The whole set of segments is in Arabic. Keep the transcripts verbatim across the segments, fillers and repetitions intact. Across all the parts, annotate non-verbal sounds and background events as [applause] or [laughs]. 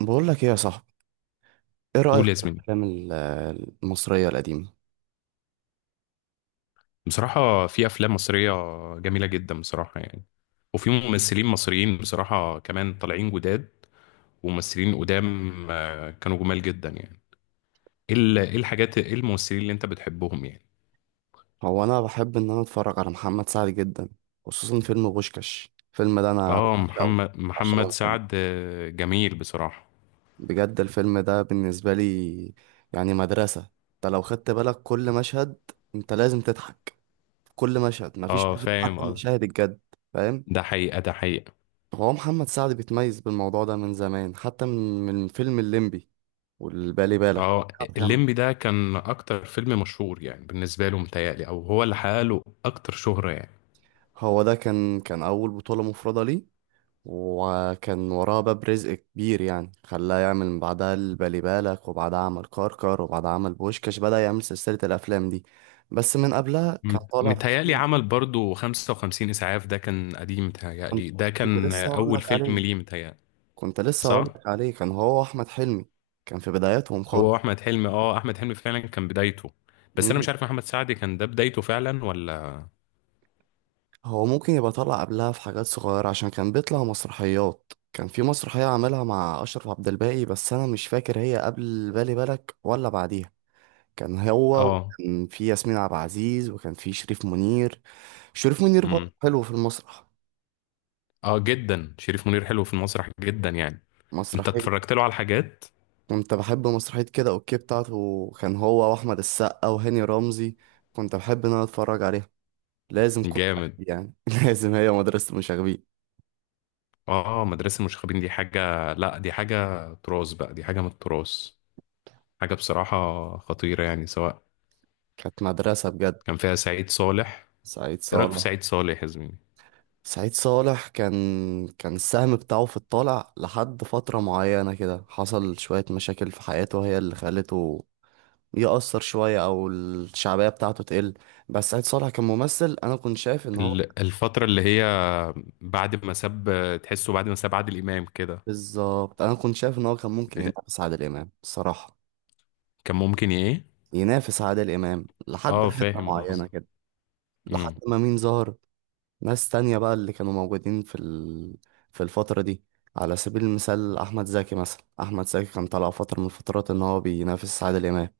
بقول لك ايه يا صاحبي، ايه رأيك قول يا في زميلي. الافلام ال- المصرية القديمة؟ بصراحة في أفلام مصرية جميلة جدا بصراحة يعني، وفي ممثلين مصريين بصراحة كمان طالعين جداد، وممثلين قدام. آه، كانوا جمال جدا يعني. إيه ال- إيه الحاجات، إيه الممثلين اللي أنت بتحبهم يعني؟ هو انا بحب ان انا اتفرج على محمد سعد جدا، خصوصا فيلم بوشكاش. الفيلم ده انا آه، بعشقه، محمد بعشقه محمد من سعد، قلبي. آه، جميل بصراحة. بجد الفيلم ده بالنسبة لي يعني مدرسة. انت لو خدت بالك كل مشهد انت لازم تضحك. كل مشهد، مفيش آه، مشهد فاهم حتى قصدي. مشاهد الجد. فاهم. ده حقيقة، ده حقيقة. هو محمد سعد بيتميز بالموضوع ده من زمان، حتى من من فيلم الليمبي والبالي بالك. آه، الليمبي ده كان أكتر فيلم مشهور يعني بالنسبة له متهيألي، أو هو اللي حقق له أكتر شهرة يعني. هو ده كان كان أول بطولة مفردة ليه، وكان وراه باب رزق كبير يعني خلاه يعمل من بعدها البالي بالك، وبعدها عمل كركر، وبعدها عمل بوشكاش. بدأ يعمل سلسلة الأفلام دي، بس من قبلها كان مت- طالع في متهيألي فيلم. عمل برضو 55 إسعاف، ده كان قديم كنت متهيألي، ده كنت كان لسه هقول أول لك فيلم عليه ليه متهيألي. كنت لسه هقول صح؟ لك عليه، كان هو أحمد حلمي. كان في بداياتهم هو خالص. أحمد حلمي، اه أحمد حلمي فعلا كان بدايته. بس أنا مم. مش عارف محمد سعد كان ده بدايته فعلا ولا. هو ممكن يبقى طالع قبلها في حاجات صغيرة، عشان كان بيطلع مسرحيات. كان في مسرحية عاملها مع أشرف عبد الباقي، بس أنا مش فاكر هي قبل بالي بالك ولا بعديها. كان هو، اه. وكان في ياسمين عبد العزيز، وكان في شريف منير. شريف منير برضه امم. حلو في المسرح. اه، جدا شريف منير حلو في المسرح جدا يعني. أنت مسرحية اتفرجت له على حاجات؟ كنت بحب مسرحية كده اوكي بتاعته، كان هو واحمد السقا وهاني رمزي. كنت بحب ان انا اتفرج عليها. لازم كل جامد. حد يعني [laughs] لازم. هي مدرسة المشاغبين، اه، مدرسة المشاغبين دي حاجة، لا دي حاجة تراث بقى، دي حاجة من التراث، حاجة بصراحة خطيرة يعني، سواء كانت مدرسة بجد. كان فيها سعيد صالح. سعيد إيه رأيك في صالح. سعيد صالح يا زميلي؟ سعيد صالح كان كان السهم بتاعه في الطالع لحد فترة معينة كده، حصل شوية مشاكل في حياته هي اللي خلته يأثر شوية، أو الشعبية بتاعته تقل. بس سعيد صالح كممثل أنا كنت شايف إن هو، ال- الفترة اللي هي بعد ما ساب، تحسه بعد ما ساب عادل إمام كده. بالظبط، أنا كنت شايف إن هو كان ممكن ينافس عادل إمام الصراحة. كان ممكن ايه؟ ينافس عادل إمام لحد اه، حتة فاهم معينة قصدك. كده، لحد امم. ما مين ظهر. ناس تانية بقى اللي كانوا موجودين في ال... في الفترة دي، على سبيل المثال أحمد زكي. مثلا أحمد زكي كان طالع فترة من الفترات إن هو بينافس عادل إمام،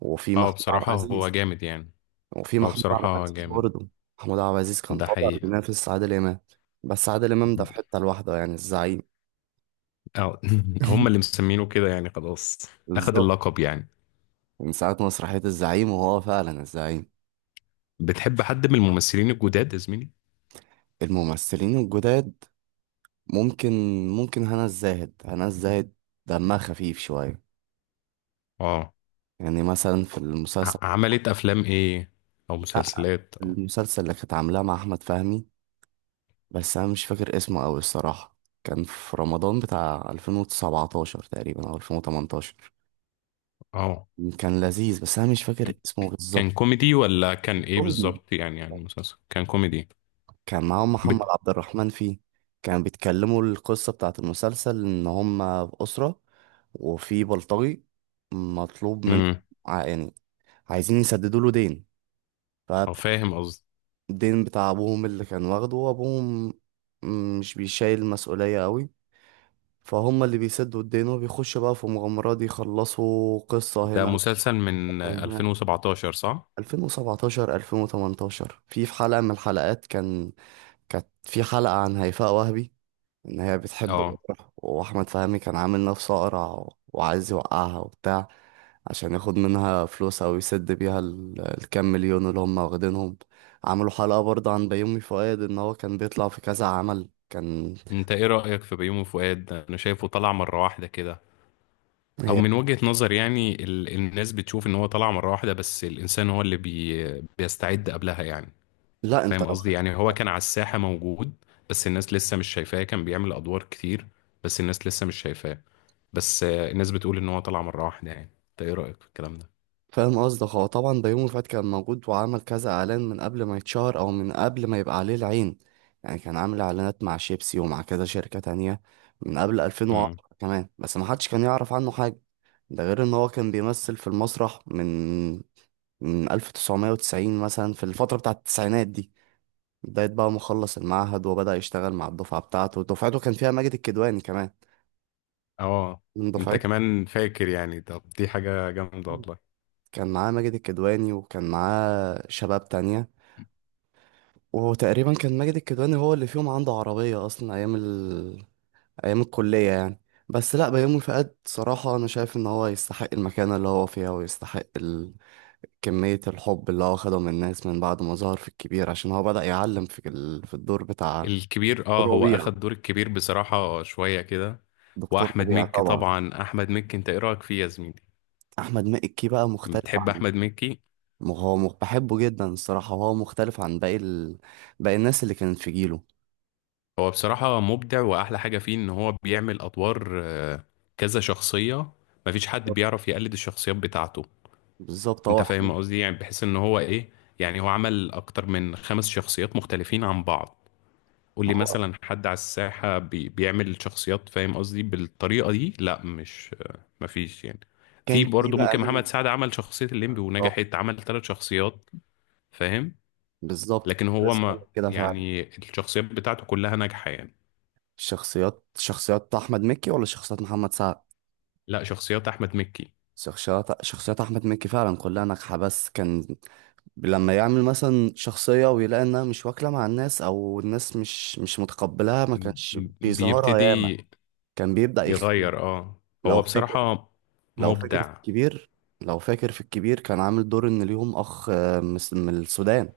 وفي اه، محمود عبد بصراحة هو العزيز جامد يعني. وفي هو محمود عبد بصراحة العزيز جامد. برضه. محمود عبد العزيز كان ده طبعا حقيقة. بينافس عادل إمام، بس عادل إمام ده في حتة لوحده، يعني الزعيم. اه، [laughs] هم اللي [laughs] مسمينه كده يعني خلاص. اخد بالظبط، اللقب يعني. من ساعة مسرحية الزعيم وهو فعلا الزعيم. بتحب حد من الممثلين الجداد يا زميلي؟ الممثلين الجداد، ممكن ممكن، هنا الزاهد هنا الزاهد، دمها خفيف شوية. اه. يعني مثلا في ع- المسلسل، عملت افلام ايه، او لا مسلسلات او. المسلسل اللي كانت عاملاه مع أحمد فهمي، بس أنا مش فاكر اسمه أوي الصراحة. كان في رمضان بتاع ألفين وسبعتاشر تقريبا أو ألفين وتمنتاشر. اه. كان لذيذ بس أنا مش فاكر اسمه كان بالظبط. كوميدي ولا كان ايه كوميدي. بالظبط يعني يعني مسلسل كان كوميدي. كان معاهم محمد بت... عبد الرحمن فيه. كانوا بيتكلموا، القصة بتاعت المسلسل إن هما في أسرة وفي بلطجي مطلوب منه، امم. ع- يعني عايزين يسددوا له دين. اه، فاهم قصدي. فالدين بتاع أبوهم اللي كان واخده، وأبوهم مش بيشايل المسؤولية قوي، فهم اللي بيسدوا الدين وبيخشوا بقى في مغامرات يخلصوا قصة ده هنا مسلسل من هنا ألفين وسبعتاشر صح؟ ألفين وسبعتاشر ألفين وتمنتاشر، في في حلقة من الحلقات كان، كانت في حلقة عن هيفاء وهبي، ان هي بتحب اه. الأقرع، واحمد فهمي كان عامل نفسه أقرع و- وعايز يوقعها وبتاع، عشان ياخد منها فلوس او يسد بيها ال- الكام مليون اللي هم واخدينهم. عملوا حلقة برضه عن بيومي فؤاد، ان هو كان بيطلع في كذا عمل كان. انت ايه رأيك في بيومي فؤاد؟ انا شايفه طلع مرة واحدة كده، او هي، من وجهة نظر يعني، ال... الناس بتشوف ان هو طلع مرة واحدة، بس الانسان هو اللي بي... بيستعد قبلها يعني. لا، انت فاهم لو، قصدي؟ يعني هو كان على الساحة موجود، بس الناس لسه مش شايفاه، كان بيعمل ادوار كتير، بس الناس لسه مش شايفاه. بس آه، الناس بتقول ان هو طلع مرة واحدة يعني. انت ايه رأيك في الكلام ده؟ فاهم قصدك. هو طبعا بيومي فؤاد كان موجود، وعمل كذا اعلان من قبل ما يتشهر او من قبل ما يبقى عليه العين. يعني كان عامل اعلانات مع شيبسي ومع كذا شركة تانية من قبل امم. ألفين وعشرة كمان، بس ما حدش كان يعرف عنه حاجة. ده غير ان هو كان بيمثل في المسرح من من ألف وتسعمائة وتسعين مثلا، في الفترة بتاعة التسعينات دي. بداية بقى ما خلص المعهد وبدأ يشتغل مع الدفعة بتاعته. دفعته كان فيها ماجد الكدواني كمان، اه، من انت دفعته. كمان فاكر يعني. طب دي حاجة جامدة والله. كان معاه ماجد الكدواني وكان معاه شباب تانية، وتقريبا كان ماجد الكدواني هو اللي فيهم عنده عربية أصلا أيام ال... أيام الكلية يعني. بس لأ، بيومي فؤاد صراحة أنا شايف إن هو يستحق المكانة اللي هو فيها، ويستحق ال... كمية الحب اللي هو خده من الناس من بعد ما ظهر في الكبير، عشان هو بدأ يعلم في ال... في الدور بتاع الكبير، اه دكتور هو ربيع. اخد دور الكبير بصراحة شوية كده. دكتور واحمد ربيع مكي طبعا. طبعا، احمد مكي انت ايه رأيك فيه يا زميلي؟ أحمد مكي بقى مختلف بتحب عن، احمد مكي؟ م- هو م... بحبه جدا الصراحة، وهو مختلف عن باقي ال... باقي الناس اللي كانت في جيله. هو بصراحة مبدع، واحلى حاجة فيه ان هو بيعمل ادوار، آه، كذا شخصية. مفيش حد بيعرف يقلد الشخصيات بتاعته. بالظبط، انت هو حلو. فاهم قصدي، يعني بحيث ان هو ايه، يعني هو عمل اكتر من خمس شخصيات مختلفين عن بعض، ما واللي هو مثلا حد على الساحة بي بيعمل شخصيات فاهم قصدي بالطريقة دي، لا مش، مفيش يعني. في كان في برضه بقى ممكن محمد مين. سعد عمل شخصية الليمبي ونجحت، عمل ثلاث شخصيات. فاهم. بالظبط، كنت لكن هو لسه هقول ما لك كده فعلا. يعني الشخصيات بتاعته كلها ناجحة يعني. الشخصيات، شخصيات احمد مكي ولا شخصيات محمد سعد. لا، شخصيات أحمد مكي. شخصيات شخصيات احمد مكي فعلا كلها ناجحه، بس كان لما يعمل مثلا شخصيه ويلاقي انها مش واكله مع الناس، او الناس مش مش متقبلاها، ما م- كانش م- بيظهرها ياما، بيبتدي كان بيبدا يخفيها. يغير اه لو هو فاكر، بصراحة لو فاكر في مبدع. الكبير لو فاكر في الكبير كان عامل دور ان ليهم اخ آه، من الس- من السودان.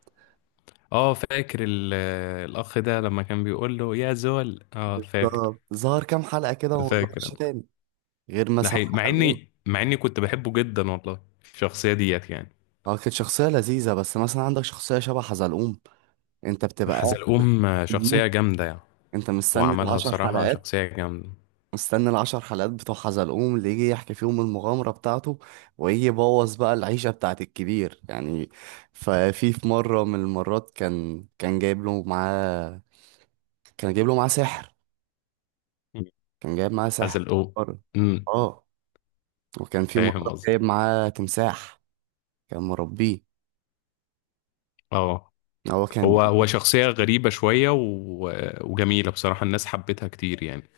اه، فاكر ال- الأخ ده لما كان بيقول له يا زول، اه، فاكر. ظهر ظهر كام حلقه كده وما فاكر. ظهرش تاني، غير ده مثلا حقيقي، مع حلقه. اني، مع اني كنت بحبه جدا والله. الشخصية ديت يعني. اه، كانت شخصية لذيذة، بس مثلا عندك شخصية شبه حزلقوم، انت بتبقى قاعد حزلقوم، آه، في شخصية الموت، جامدة يعني. انت هو مستني عملها العشر بصراحة حلقات شخصية جامدة. مستني العشر حلقات بتوع حزلقوم، اللي يجي يحكي فيهم المغامرة بتاعته، ويجي يبوظ بقى العيشة بتاعت الكبير يعني. ففي في مرة من المرات كان، كان جايب له معاه كان جايب له معاه سحر. مم. كان جايب معاه سحر حزلقوم. مرة. امم. اه. وكان في فاهم مرة قصدي. جايب معاه تمساح، كان مربيه. اه. هو كان هو بي، هو شخصية غريبة شوية و... وجميلة بصراحة، الناس حبتها كتير يعني.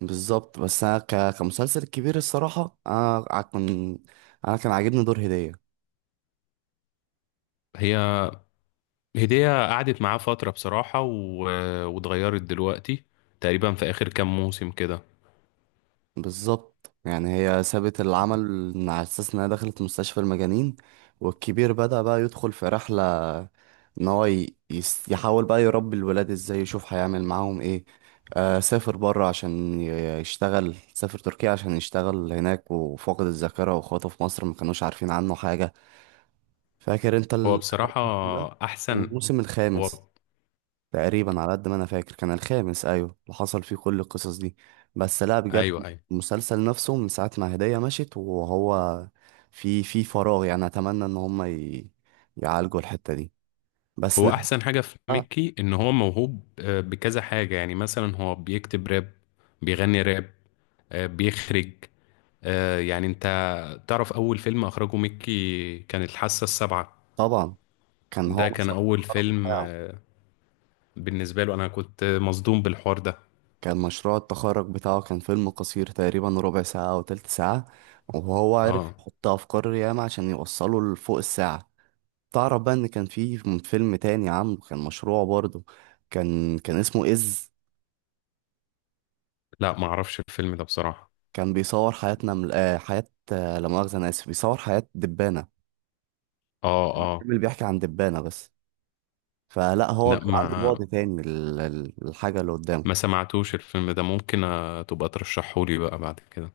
بالظبط. بس انا ك... كمسلسل كبير الصراحه، انا، ع- كان انا كان عاجبني دور هديه. هي. هدية قعدت معاه فترة بصراحة، و... واتغيرت دلوقتي تقريبا في آخر كام موسم كده. بالظبط، يعني هي سابت العمل على اساس انها دخلت مستشفى المجانين، والكبير بدأ بقى يدخل في رحله، ان هو ي... يس... يحاول بقى يربي الولاد ازاي، يشوف هيعمل معاهم ايه. آه سافر بره عشان ي- يشتغل. سافر تركيا عشان يشتغل هناك، وفاقد الذاكره، واخواته في مصر ما كانوش عارفين عنه حاجه. فاكر انت هو ال- بصراحة الموسم ده، أحسن. الموسم هو. الخامس تقريبا على قد ما انا فاكر، كان الخامس، ايوه، اللي حصل فيه كل القصص دي. بس لا بجد، أيوه، أيوه. المسلسل نفسه من ساعة ما هدية مشيت، وهو في في فراغ يعني. اتمنى ان هم ي... يعالجوا الحتة دي. بس هو احسن حاجه في نرجع. ميكي ان هو موهوب، آه، بكذا حاجه يعني، مثلا هو بيكتب راب، بيغني راب، آه، بيخرج، آه، يعني انت تعرف اول فيلم اخرجه ميكي كان الحاسه السابعه. طبعا كان هو ده كان مشروع اول التخرج فيلم بتاعه. آه، بالنسبه له انا كنت مصدوم بالحوار ده. كان مشروع التخرج بتاعه كان فيلم قصير، تقريبا ربع ساعة او تلت ساعة، وهو عرف اه. يحط افكار ياما عشان يوصله لفوق الساعة. تعرف بقى ان كان في فيلم تاني عامله، كان مشروع برضه، كان كان اسمه إز. لا، ما اعرفش الفيلم ده بصراحه. كان بيصور حياتنا من آه حياة، آه لا مؤاخذة أنا آسف، بيصور حياة دبانة، اه، الفيلم اه. اللي بيحكي عن دبانة بس، فلا هو لا، بيبقى عنده ما بعد تاني للحاجة اللي قدامه. ما سمعتوش الفيلم ده. ممكن آه، تبقى ترشحهولي بقى بعد كده.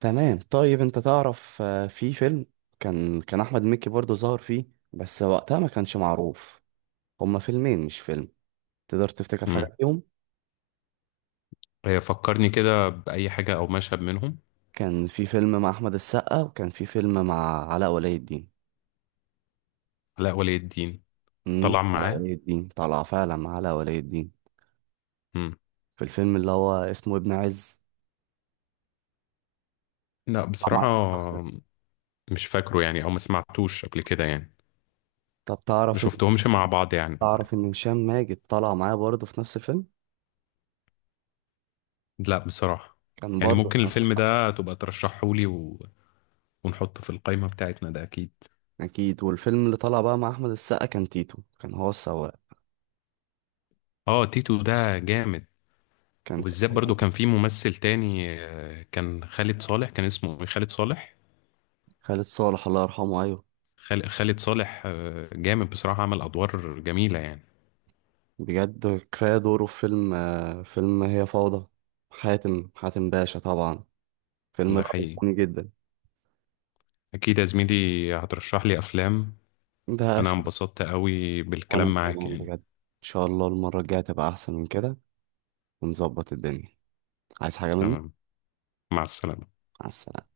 تمام. طيب أنت تعرف آه في فيلم كان كان أحمد مكي برضه ظهر فيه بس وقتها ما كانش معروف. هما فيلمين مش فيلم. تقدر تفتكر حاجة امم. فيهم. فكرني كده باي حاجه او مشهد منهم. كان في فيلم مع أحمد السقا، وكان في فيلم مع علاء ولي الدين. لا، ولي الدين. امم طلع علاء معاه. ولي الدين، طلع فعلا مع علاء ولي الدين، مم. في الفيلم اللي هو اسمه ابن عز. لا، بصراحة. مش فاكره يعني، او ما سمعتوش قبل كده يعني. طب ما تعرف ان شفتهمش مع بعض يعني قبل تعرف كده. ان هشام ماجد طلع معايا برضه في نفس الفيلم. لا، بصراحة. كان يعني برضه ممكن في نفس الفيلم الحفلة. ده تبقى ترشحهولي و... ونحطه في القائمة بتاعتنا ده اكيد. اكيد. والفيلم اللي طلع بقى مع احمد السقا كان تيتو، كان هو السواق. اه، تيتو ده جامد. كان فيلم وبالذات برضو [laughs] كان في ممثل تاني، آه، كان خالد صالح. كان اسمه إيه؟ خالد صالح. خالد صالح الله يرحمه، ايوه. خال- خالد صالح، آه، جامد بصراحة، عمل ادوار جميلة يعني. بجد كفايه دوره في فيلم آه، فيلم هي فوضى. حاتم حاتم باشا طبعا، الفيلم ده ده حقيقي. عجبني جدا. اكيد يا زميلي هترشح لي افلام. ده انا اساسي. انبسطت قوي وانا بالكلام معاك كمان بجد يعني. ان شاء الله المره الجايه تبقى احسن من كده، ونظبط الدنيا. عايز حاجه مني؟ تمام. مع السلامة. مع السلامة.